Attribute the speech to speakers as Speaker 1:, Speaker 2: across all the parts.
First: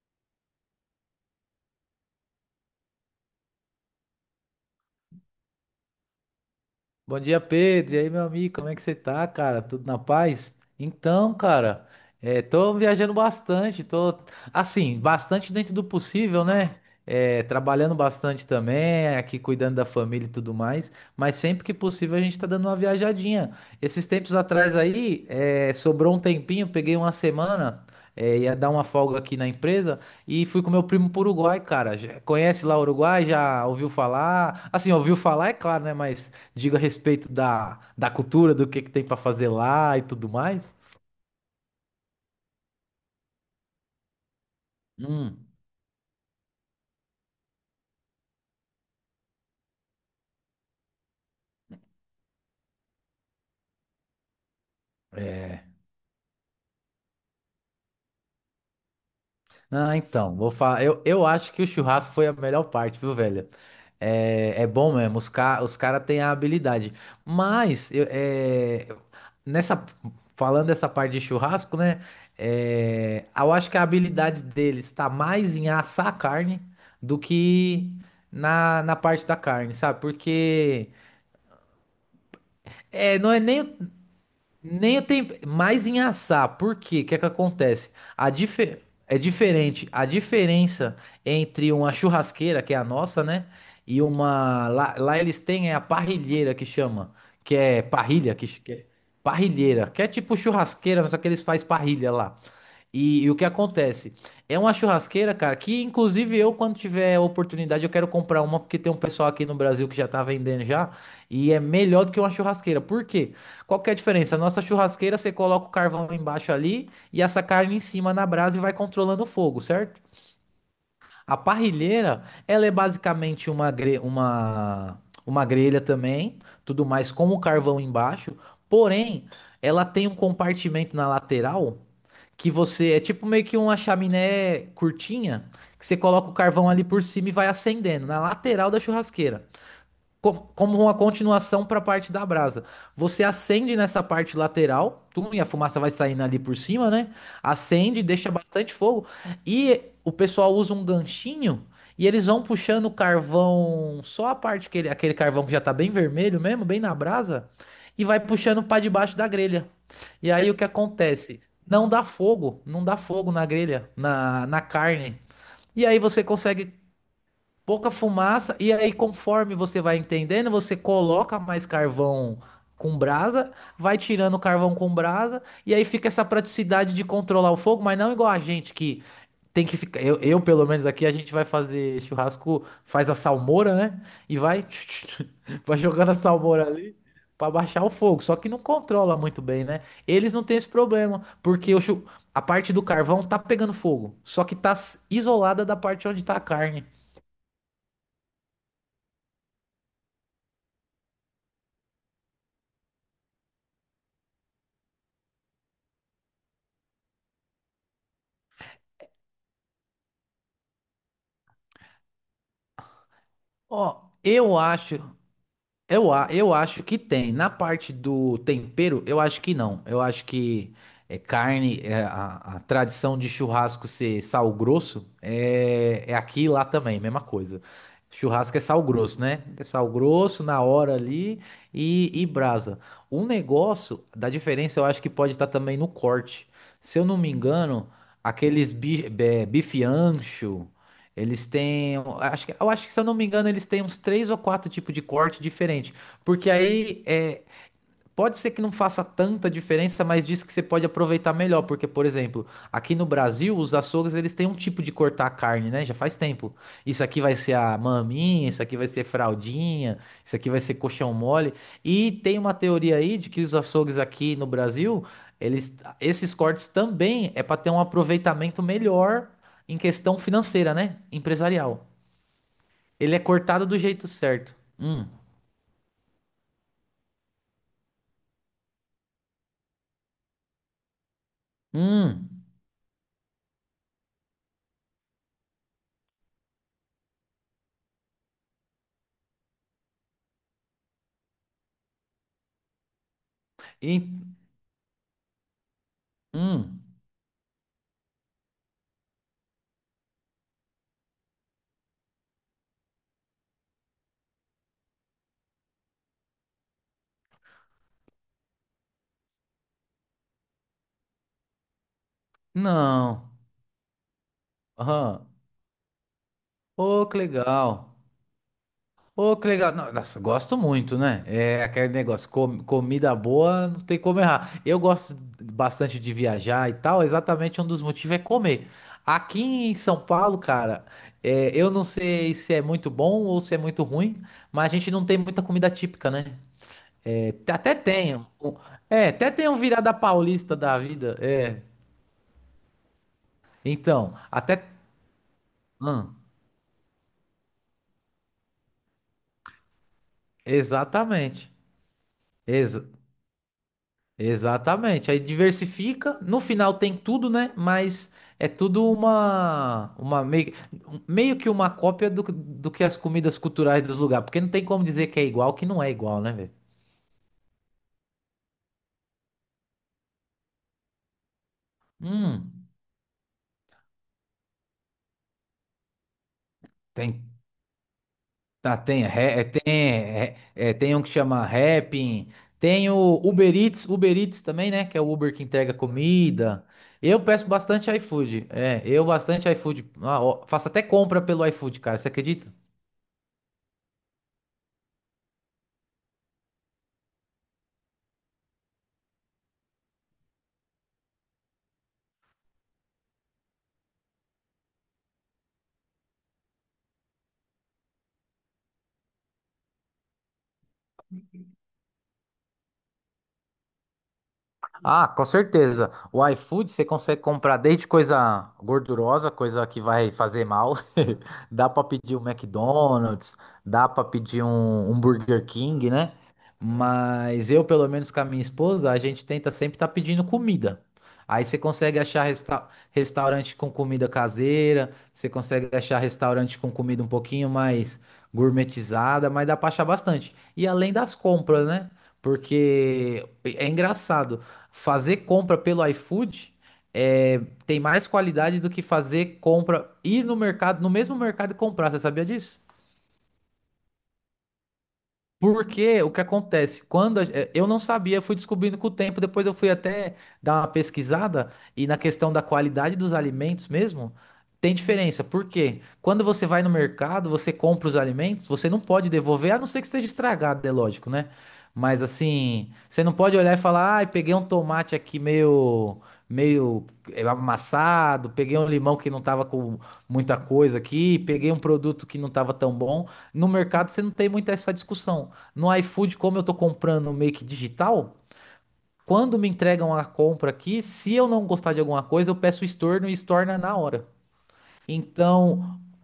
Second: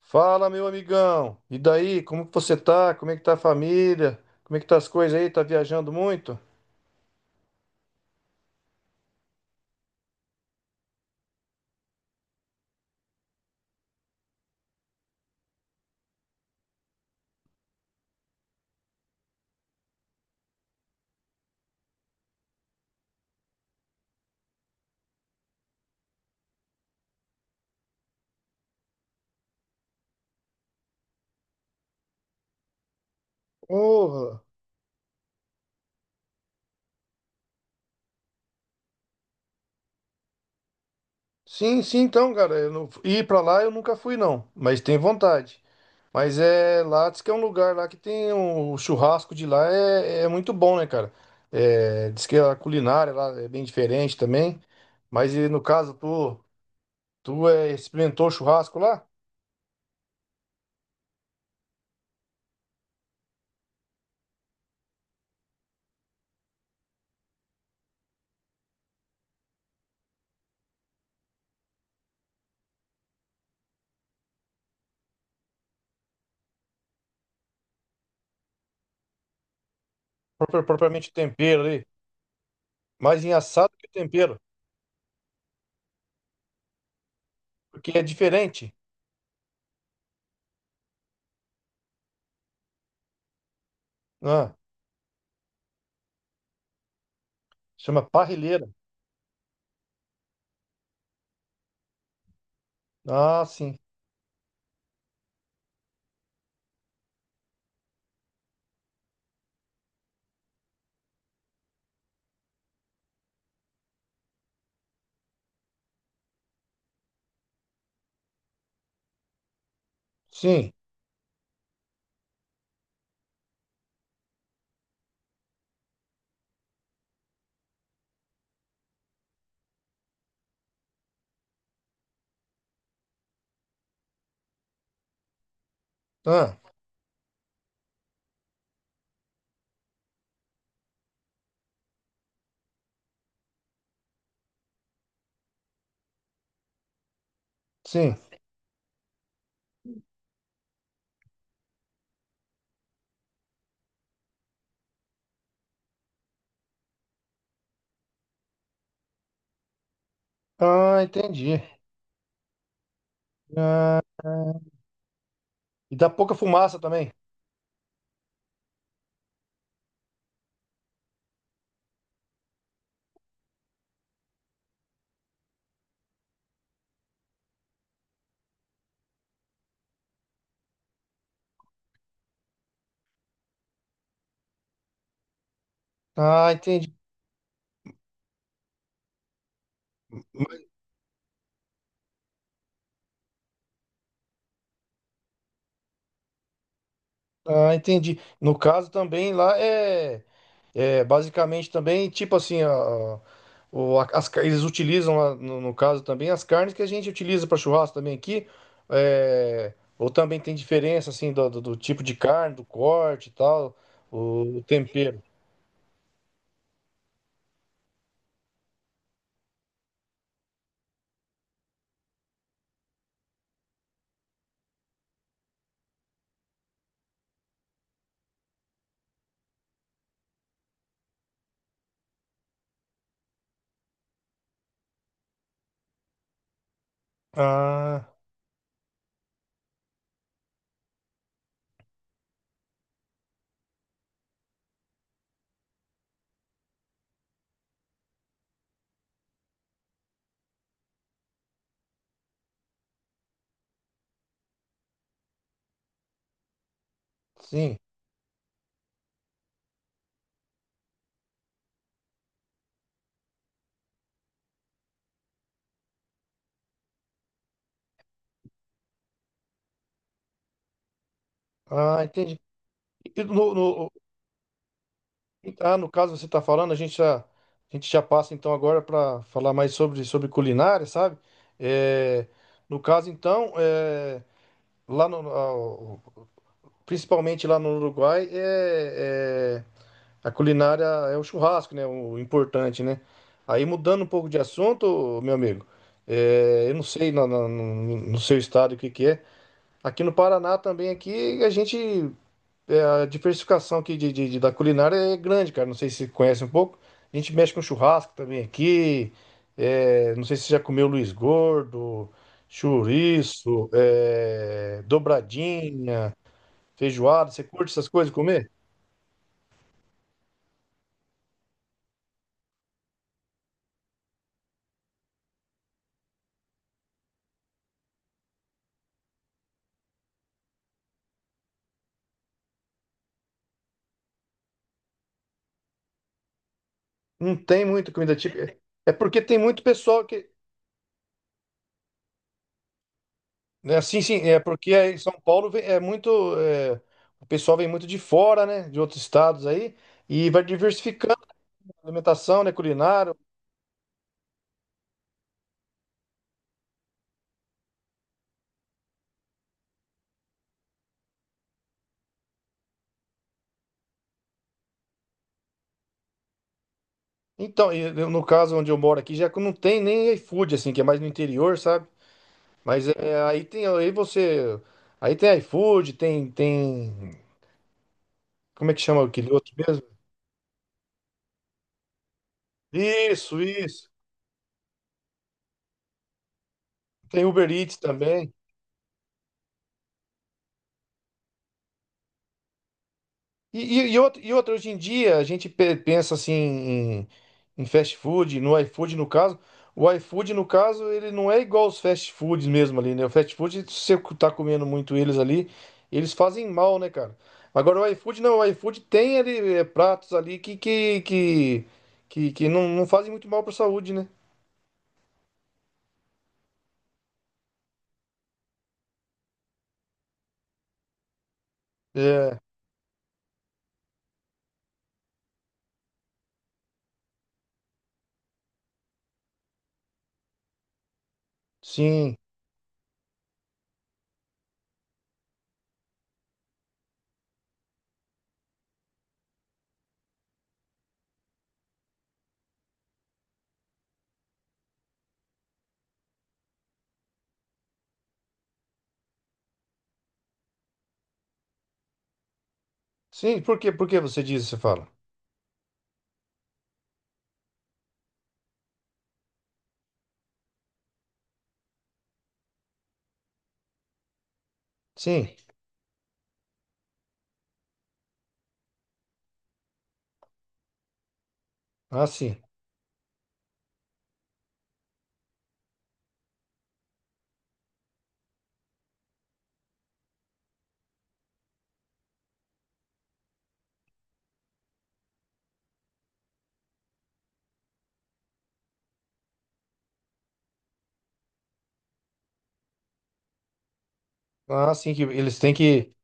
Speaker 1: Fala, meu amigão. E daí? Como que você tá? Como é que tá a família? Como é que tá as coisas aí? Tá viajando muito?
Speaker 2: Bom dia, Pedro. E aí, meu amigo, como é que você tá, cara? Tudo na paz? Então, cara, tô viajando bastante, bastante dentro do possível, né? É, trabalhando bastante também, aqui cuidando da família e tudo mais, mas sempre que possível a gente tá dando uma viajadinha. Esses tempos atrás aí, sobrou um tempinho, peguei uma semana, ia dar uma folga aqui na empresa, e fui com meu primo pro Uruguai, cara. Conhece lá o Uruguai? Já ouviu
Speaker 1: Porra.
Speaker 2: falar? Assim, ouviu falar, é claro, né? Mas diga a respeito da cultura, do que tem pra fazer lá e tudo mais.
Speaker 1: Sim, sim, então, cara, eu não... ir pra lá eu nunca fui não, mas tenho
Speaker 2: Hum.
Speaker 1: vontade. Mas é lá, diz que é um lugar lá que o churrasco de lá é muito bom, né, cara? É... Diz que a culinária lá é bem diferente também. Mas e no caso, tu experimentou churrasco lá?
Speaker 2: Ah, então, vou falar. Eu acho que o churrasco foi a melhor parte, viu, velho? É, é bom mesmo, os caras têm a habilidade. Mas, nessa... falando dessa parte de churrasco, né? Eu acho que a habilidade deles tá mais em assar a carne do que na parte da carne, sabe? Porque
Speaker 1: Propriamente tempero ali, mais em
Speaker 2: não é
Speaker 1: assado
Speaker 2: nem.
Speaker 1: que tempero,
Speaker 2: Nem o tempo, mais em assar. Por quê? O que é que acontece?
Speaker 1: porque é
Speaker 2: A
Speaker 1: diferente.
Speaker 2: dife- É diferente. A diferença entre uma churrasqueira, que é a nossa, né? E
Speaker 1: Né?
Speaker 2: uma. Lá, lá eles têm é a parrilheira que chama. Que é
Speaker 1: Chama
Speaker 2: parrilha,
Speaker 1: parrilheira.
Speaker 2: que é parrilheira. Que é tipo churrasqueira, mas só que eles fazem parrilha lá. E o que
Speaker 1: Ah, sim.
Speaker 2: acontece? É uma churrasqueira, cara, que inclusive eu, quando tiver oportunidade, eu quero comprar uma, porque tem um pessoal aqui no Brasil que já tá vendendo já, e é melhor do que uma churrasqueira. Por quê? Qual que é a diferença? A nossa churrasqueira, você coloca o carvão embaixo ali e essa carne em cima na brasa e vai controlando o fogo, certo?
Speaker 1: Sim.
Speaker 2: A parrilheira, ela é basicamente uma grelha também, tudo mais com o carvão embaixo, porém, ela tem um compartimento na lateral que você, é tipo meio que uma chaminé curtinha, que você coloca o
Speaker 1: Ah,
Speaker 2: carvão ali por cima e vai acendendo, na lateral da churrasqueira como uma continuação para a parte da brasa. Você acende nessa parte lateral, tum, e a fumaça vai saindo ali por cima, né? Acende,
Speaker 1: sim.
Speaker 2: deixa bastante fogo. E o pessoal usa um ganchinho e eles vão puxando o carvão, só a parte que ele, aquele carvão que já tá bem vermelho mesmo, bem na brasa, e vai puxando para debaixo da grelha. E aí o que
Speaker 1: Ah,
Speaker 2: acontece?
Speaker 1: entendi.
Speaker 2: Não dá fogo, não dá fogo na grelha, na,
Speaker 1: Ah.
Speaker 2: na carne. E
Speaker 1: E
Speaker 2: aí
Speaker 1: dá
Speaker 2: você
Speaker 1: pouca
Speaker 2: consegue
Speaker 1: fumaça também.
Speaker 2: pouca fumaça, e aí conforme você vai entendendo, você coloca mais carvão com brasa, vai tirando o carvão com brasa, e aí fica essa praticidade de controlar o fogo, mas não igual a gente que tem que ficar. Pelo menos aqui, a gente vai fazer churrasco, faz a salmoura, né? E vai, vai jogando a
Speaker 1: Ah,
Speaker 2: salmoura
Speaker 1: entendi.
Speaker 2: ali. Pra baixar o fogo, só que não controla muito bem, né? Eles não têm esse problema, porque a parte do carvão tá pegando fogo, só que isolada da parte onde tá a carne.
Speaker 1: Ah, entendi. No caso também lá é basicamente também tipo assim, a, o- a- as, car- eles utilizam lá, no caso também as carnes que a gente utiliza para churrasco também aqui. É, ou também tem diferença assim do tipo de carne, do corte e tal,
Speaker 2: Ó,
Speaker 1: o tempero.
Speaker 2: eu acho que tem. Na parte do tempero, eu acho que não. Eu acho que é carne, é a tradição de churrasco ser sal grosso é, é aqui e lá também, mesma coisa. Churrasco é sal grosso, né? É sal grosso na hora ali e brasa. O negócio da diferença eu acho que pode estar também no corte. Se eu não me engano,
Speaker 1: Ah,
Speaker 2: bife ancho. Eles têm, um, acho que, eu acho que se eu não me engano, eles têm uns três ou quatro tipos de corte diferente, porque aí é, pode ser que não faça tanta diferença, mas diz que você pode aproveitar melhor, porque, por exemplo, aqui no Brasil, os açougues, eles têm um tipo de cortar a carne, né? Já faz tempo. Isso aqui vai ser
Speaker 1: sim.
Speaker 2: a maminha, isso aqui vai ser fraldinha, isso aqui vai ser coxão mole. E tem uma teoria aí de que os açougues aqui no Brasil, eles, esses cortes também é para ter um aproveitamento melhor em questão financeira, né? Empresarial.
Speaker 1: Ah, entendi.
Speaker 2: Ele é
Speaker 1: E
Speaker 2: cortado do
Speaker 1: no,
Speaker 2: jeito certo.
Speaker 1: Ah, no caso você está falando, a gente já passa então agora para falar mais sobre culinária, sabe? É,
Speaker 2: Hum,
Speaker 1: no caso então, é, lá no, ao- principalmente lá no Uruguai, a culinária é o churrasco, né? O importante, né? Aí mudando um
Speaker 2: e,
Speaker 1: pouco de assunto, meu amigo, é, eu
Speaker 2: hum.
Speaker 1: não sei no seu estado o que que é. Aqui no Paraná também, aqui a gente é, a diversificação aqui da culinária é grande, cara. Não sei se você conhece um pouco. A gente mexe com churrasco também aqui. É, não sei se você já comeu Luiz Gordo,
Speaker 2: Não.
Speaker 1: chouriço, é,
Speaker 2: Aham.
Speaker 1: dobradinha,
Speaker 2: Ô, que
Speaker 1: feijoada. Você curte essas
Speaker 2: legal.
Speaker 1: coisas comer?
Speaker 2: Ô, que legal. Não, nossa, gosto muito, né? É aquele negócio, comida boa, não tem como errar. Eu gosto bastante de viajar e tal, exatamente um dos motivos é comer. Aqui em São Paulo, cara, eu não sei se é muito bom ou se é muito ruim, mas a gente não tem muita comida típica, né? É,
Speaker 1: Não
Speaker 2: te-
Speaker 1: tem
Speaker 2: até
Speaker 1: muita
Speaker 2: tem.
Speaker 1: comida
Speaker 2: Um-
Speaker 1: típica.
Speaker 2: um,
Speaker 1: É
Speaker 2: É,
Speaker 1: porque
Speaker 2: até
Speaker 1: tem
Speaker 2: tem um
Speaker 1: muito
Speaker 2: virada
Speaker 1: pessoal que.
Speaker 2: paulista da vida. É.
Speaker 1: Né, sim, sim,
Speaker 2: Então,
Speaker 1: é
Speaker 2: até.
Speaker 1: porque aí em São Paulo é muito.
Speaker 2: Hum,
Speaker 1: É, o pessoal vem muito de fora, né? De outros estados aí. E vai diversificando a
Speaker 2: exatamente.
Speaker 1: alimentação, né?
Speaker 2: Ex-
Speaker 1: Culinária.
Speaker 2: Exatamente. Aí diversifica, no final tem tudo, né? Mas é tudo meio que uma cópia do que as comidas culturais dos lugares, porque não tem como dizer que é igual, que não é igual, né, velho?
Speaker 1: Então, no caso onde eu moro aqui, já que não tem nem iFood, assim, que é mais no interior, sabe?
Speaker 2: Hum,
Speaker 1: Mas é, aí tem iFood, tem,
Speaker 2: tem,
Speaker 1: como é
Speaker 2: tá,
Speaker 1: que chama
Speaker 2: tem,
Speaker 1: aquele
Speaker 2: ré- é,
Speaker 1: outro
Speaker 2: tem,
Speaker 1: mesmo?
Speaker 2: é, é, tem um que chama Rappin, tem o
Speaker 1: Isso,
Speaker 2: Uber Eats,
Speaker 1: isso.
Speaker 2: Uber Eats também, né? Que é o Uber que entrega comida. Eu
Speaker 1: Tem
Speaker 2: peço
Speaker 1: Uber Eats
Speaker 2: bastante
Speaker 1: também.
Speaker 2: iFood, eu bastante iFood. Ah, ó, faço até compra pelo iFood, cara, você acredita?
Speaker 1: E outra, e outra, hoje em dia a gente pensa assim em fast food, no iFood no caso. O iFood, no caso, ele não é igual aos fast foods mesmo ali, né? O fast food, se você tá comendo muito eles ali, eles fazem mal, né, cara? Agora o iFood não, o iFood tem ali é, pratos ali que não fazem muito mal pra saúde, né?
Speaker 2: Ah, com certeza. O iFood você consegue comprar desde coisa gordurosa, coisa que vai fazer mal. Dá pra pedir um
Speaker 1: É,
Speaker 2: McDonald's, dá pra pedir um, um Burger King, né? Mas eu, pelo menos com a minha esposa, a gente tenta sempre estar pedindo comida. Aí você consegue
Speaker 1: sim.
Speaker 2: achar restaurante com comida caseira, você consegue achar restaurante com comida um pouquinho mais gourmetizada, mas dá pra achar bastante. E além das compras, né? Porque é engraçado fazer compra pelo iFood é, tem mais qualidade do que fazer compra, ir no mercado, no mesmo mercado e comprar. Você sabia disso?
Speaker 1: Sim, por quê? Por que você diz, você fala?
Speaker 2: Porque o que acontece? Eu não sabia, fui descobrindo com o tempo, depois eu fui até dar uma pesquisada e na questão da qualidade dos alimentos mesmo, tem diferença.
Speaker 1: Sim.
Speaker 2: Por quê? Quando você vai no mercado, você compra os alimentos, você não pode devolver, a não ser que esteja estragado, é lógico, né? Mas
Speaker 1: Ah, sim.
Speaker 2: assim, você não pode olhar e falar, ai, peguei um tomate aqui meio amassado, peguei um limão que não tava com muita coisa aqui, peguei um produto que não tava tão bom. No mercado você não tem muito essa discussão. No iFood, como eu tô comprando meio que digital, quando me entregam a compra aqui, se eu não gostar de alguma coisa, eu peço estorno e estorna na hora.
Speaker 1: Ah, sim, que eles têm
Speaker 2: Então,
Speaker 1: que.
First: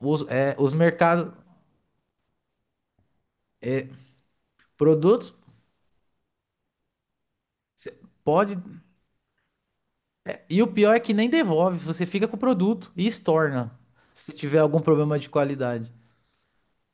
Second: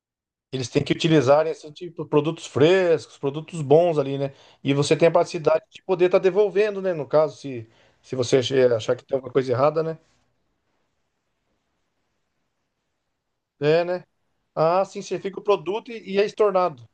Speaker 1: Eles
Speaker 2: os
Speaker 1: têm que
Speaker 2: mercados,
Speaker 1: utilizar assim, tipo, produtos frescos, produtos bons ali, né? E você tem a
Speaker 2: produtos,
Speaker 1: capacidade de poder estar devolvendo, né? No caso,
Speaker 2: cê
Speaker 1: se você
Speaker 2: pode.
Speaker 1: achar que tem alguma coisa errada, né?
Speaker 2: E o pior é que nem devolve, você fica com o produto e estorna,
Speaker 1: É, né?
Speaker 2: se tiver algum
Speaker 1: Ah, sim,
Speaker 2: problema
Speaker 1: você
Speaker 2: de
Speaker 1: fica o produto
Speaker 2: qualidade.
Speaker 1: e é estornado.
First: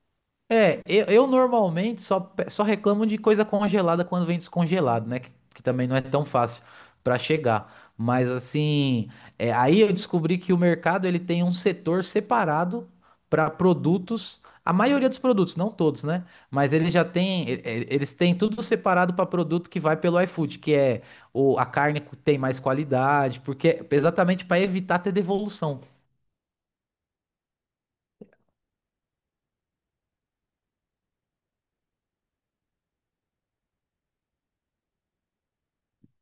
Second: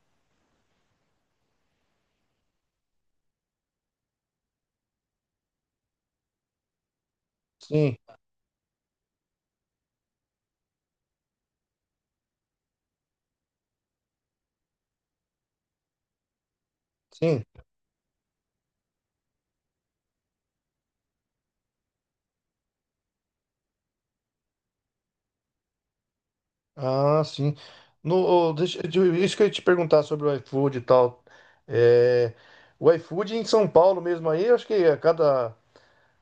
Speaker 2: É, eu normalmente só reclamo de coisa congelada quando vem descongelado, né? Que também não é tão fácil pra chegar.
Speaker 1: Sim,
Speaker 2: Mas assim, aí eu descobri que o mercado ele tem um setor separado pra produtos. A maioria dos produtos, não todos, né? Mas ele já
Speaker 1: sim.
Speaker 2: tem, eles têm tudo separado pra produto que vai pelo iFood, que é a carne que tem mais qualidade, porque exatamente pra evitar ter devolução.
Speaker 1: Ah, sim. No, ô, deixa, isso que eu ia te perguntar sobre o iFood e tal. É, o iFood em São Paulo mesmo aí, eu acho que a cada...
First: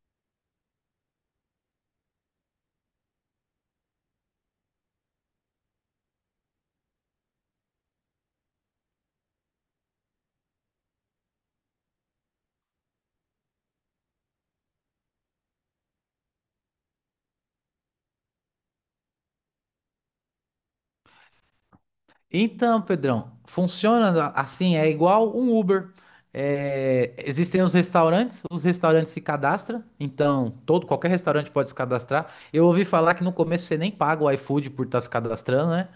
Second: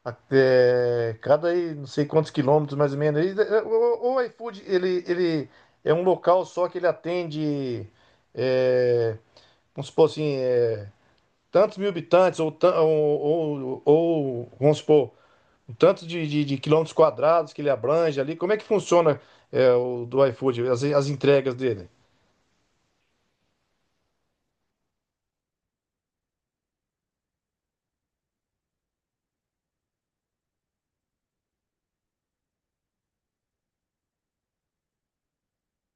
Speaker 1: Até cada aí, não sei quantos quilômetros mais ou menos. Aí, é, o iFood, ele é um local só que ele atende, é, vamos supor assim, é, tantos mil habitantes, ou, ou, vamos supor, um tanto de quilômetros quadrados que ele abrange ali. Como é que funciona, o do iFood, as entregas dele?
Speaker 2: Então, Pedrão, funciona assim, é igual um Uber. É, existem os restaurantes se cadastram, então todo qualquer restaurante pode se cadastrar. Eu ouvi falar que no começo você nem paga o iFood por estar se cadastrando, né?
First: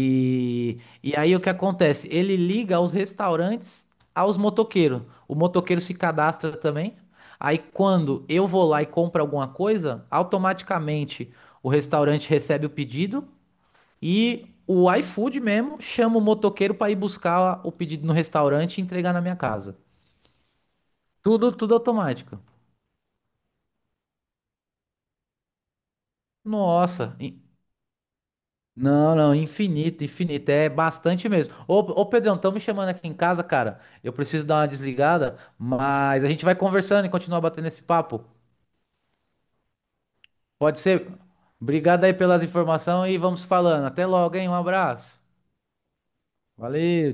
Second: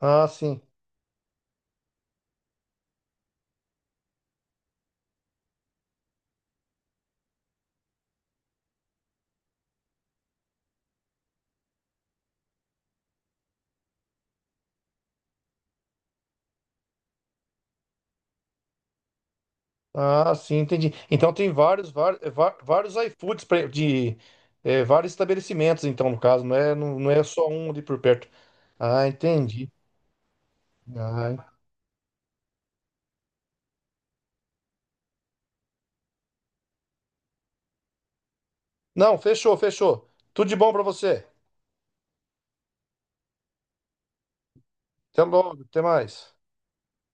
Speaker 1: Ah, sim.
Speaker 2: e aí o que acontece? Ele liga os restaurantes aos motoqueiros. O motoqueiro se cadastra também. Aí quando eu vou lá e compro alguma coisa, automaticamente o restaurante recebe o pedido. E o iFood mesmo chama o motoqueiro para ir buscar o pedido no restaurante e entregar na minha casa.
Speaker 1: Ah, sim, entendi. Então tem
Speaker 2: Tudo, tudo
Speaker 1: vários, var- eh,
Speaker 2: automático.
Speaker 1: va- vários, iFoods pra- de é, vários estabelecimentos, então, no caso, não
Speaker 2: Nossa.
Speaker 1: é
Speaker 2: in-
Speaker 1: só um ali por perto. Ah,
Speaker 2: Não, não,
Speaker 1: entendi.
Speaker 2: infinito, infinito. É bastante
Speaker 1: Ah.
Speaker 2: mesmo. Ô Pedrão, estão me chamando aqui em casa, cara. Eu preciso dar uma desligada, mas a gente vai conversando e continuar batendo esse papo.
Speaker 1: Não, fechou, fechou. Tudo de bom
Speaker 2: Pode
Speaker 1: pra
Speaker 2: ser?
Speaker 1: você.
Speaker 2: Obrigado aí pelas informações e vamos falando. Até logo, hein? Um
Speaker 1: Até
Speaker 2: abraço.
Speaker 1: logo, até mais.
Speaker 2: Valeu.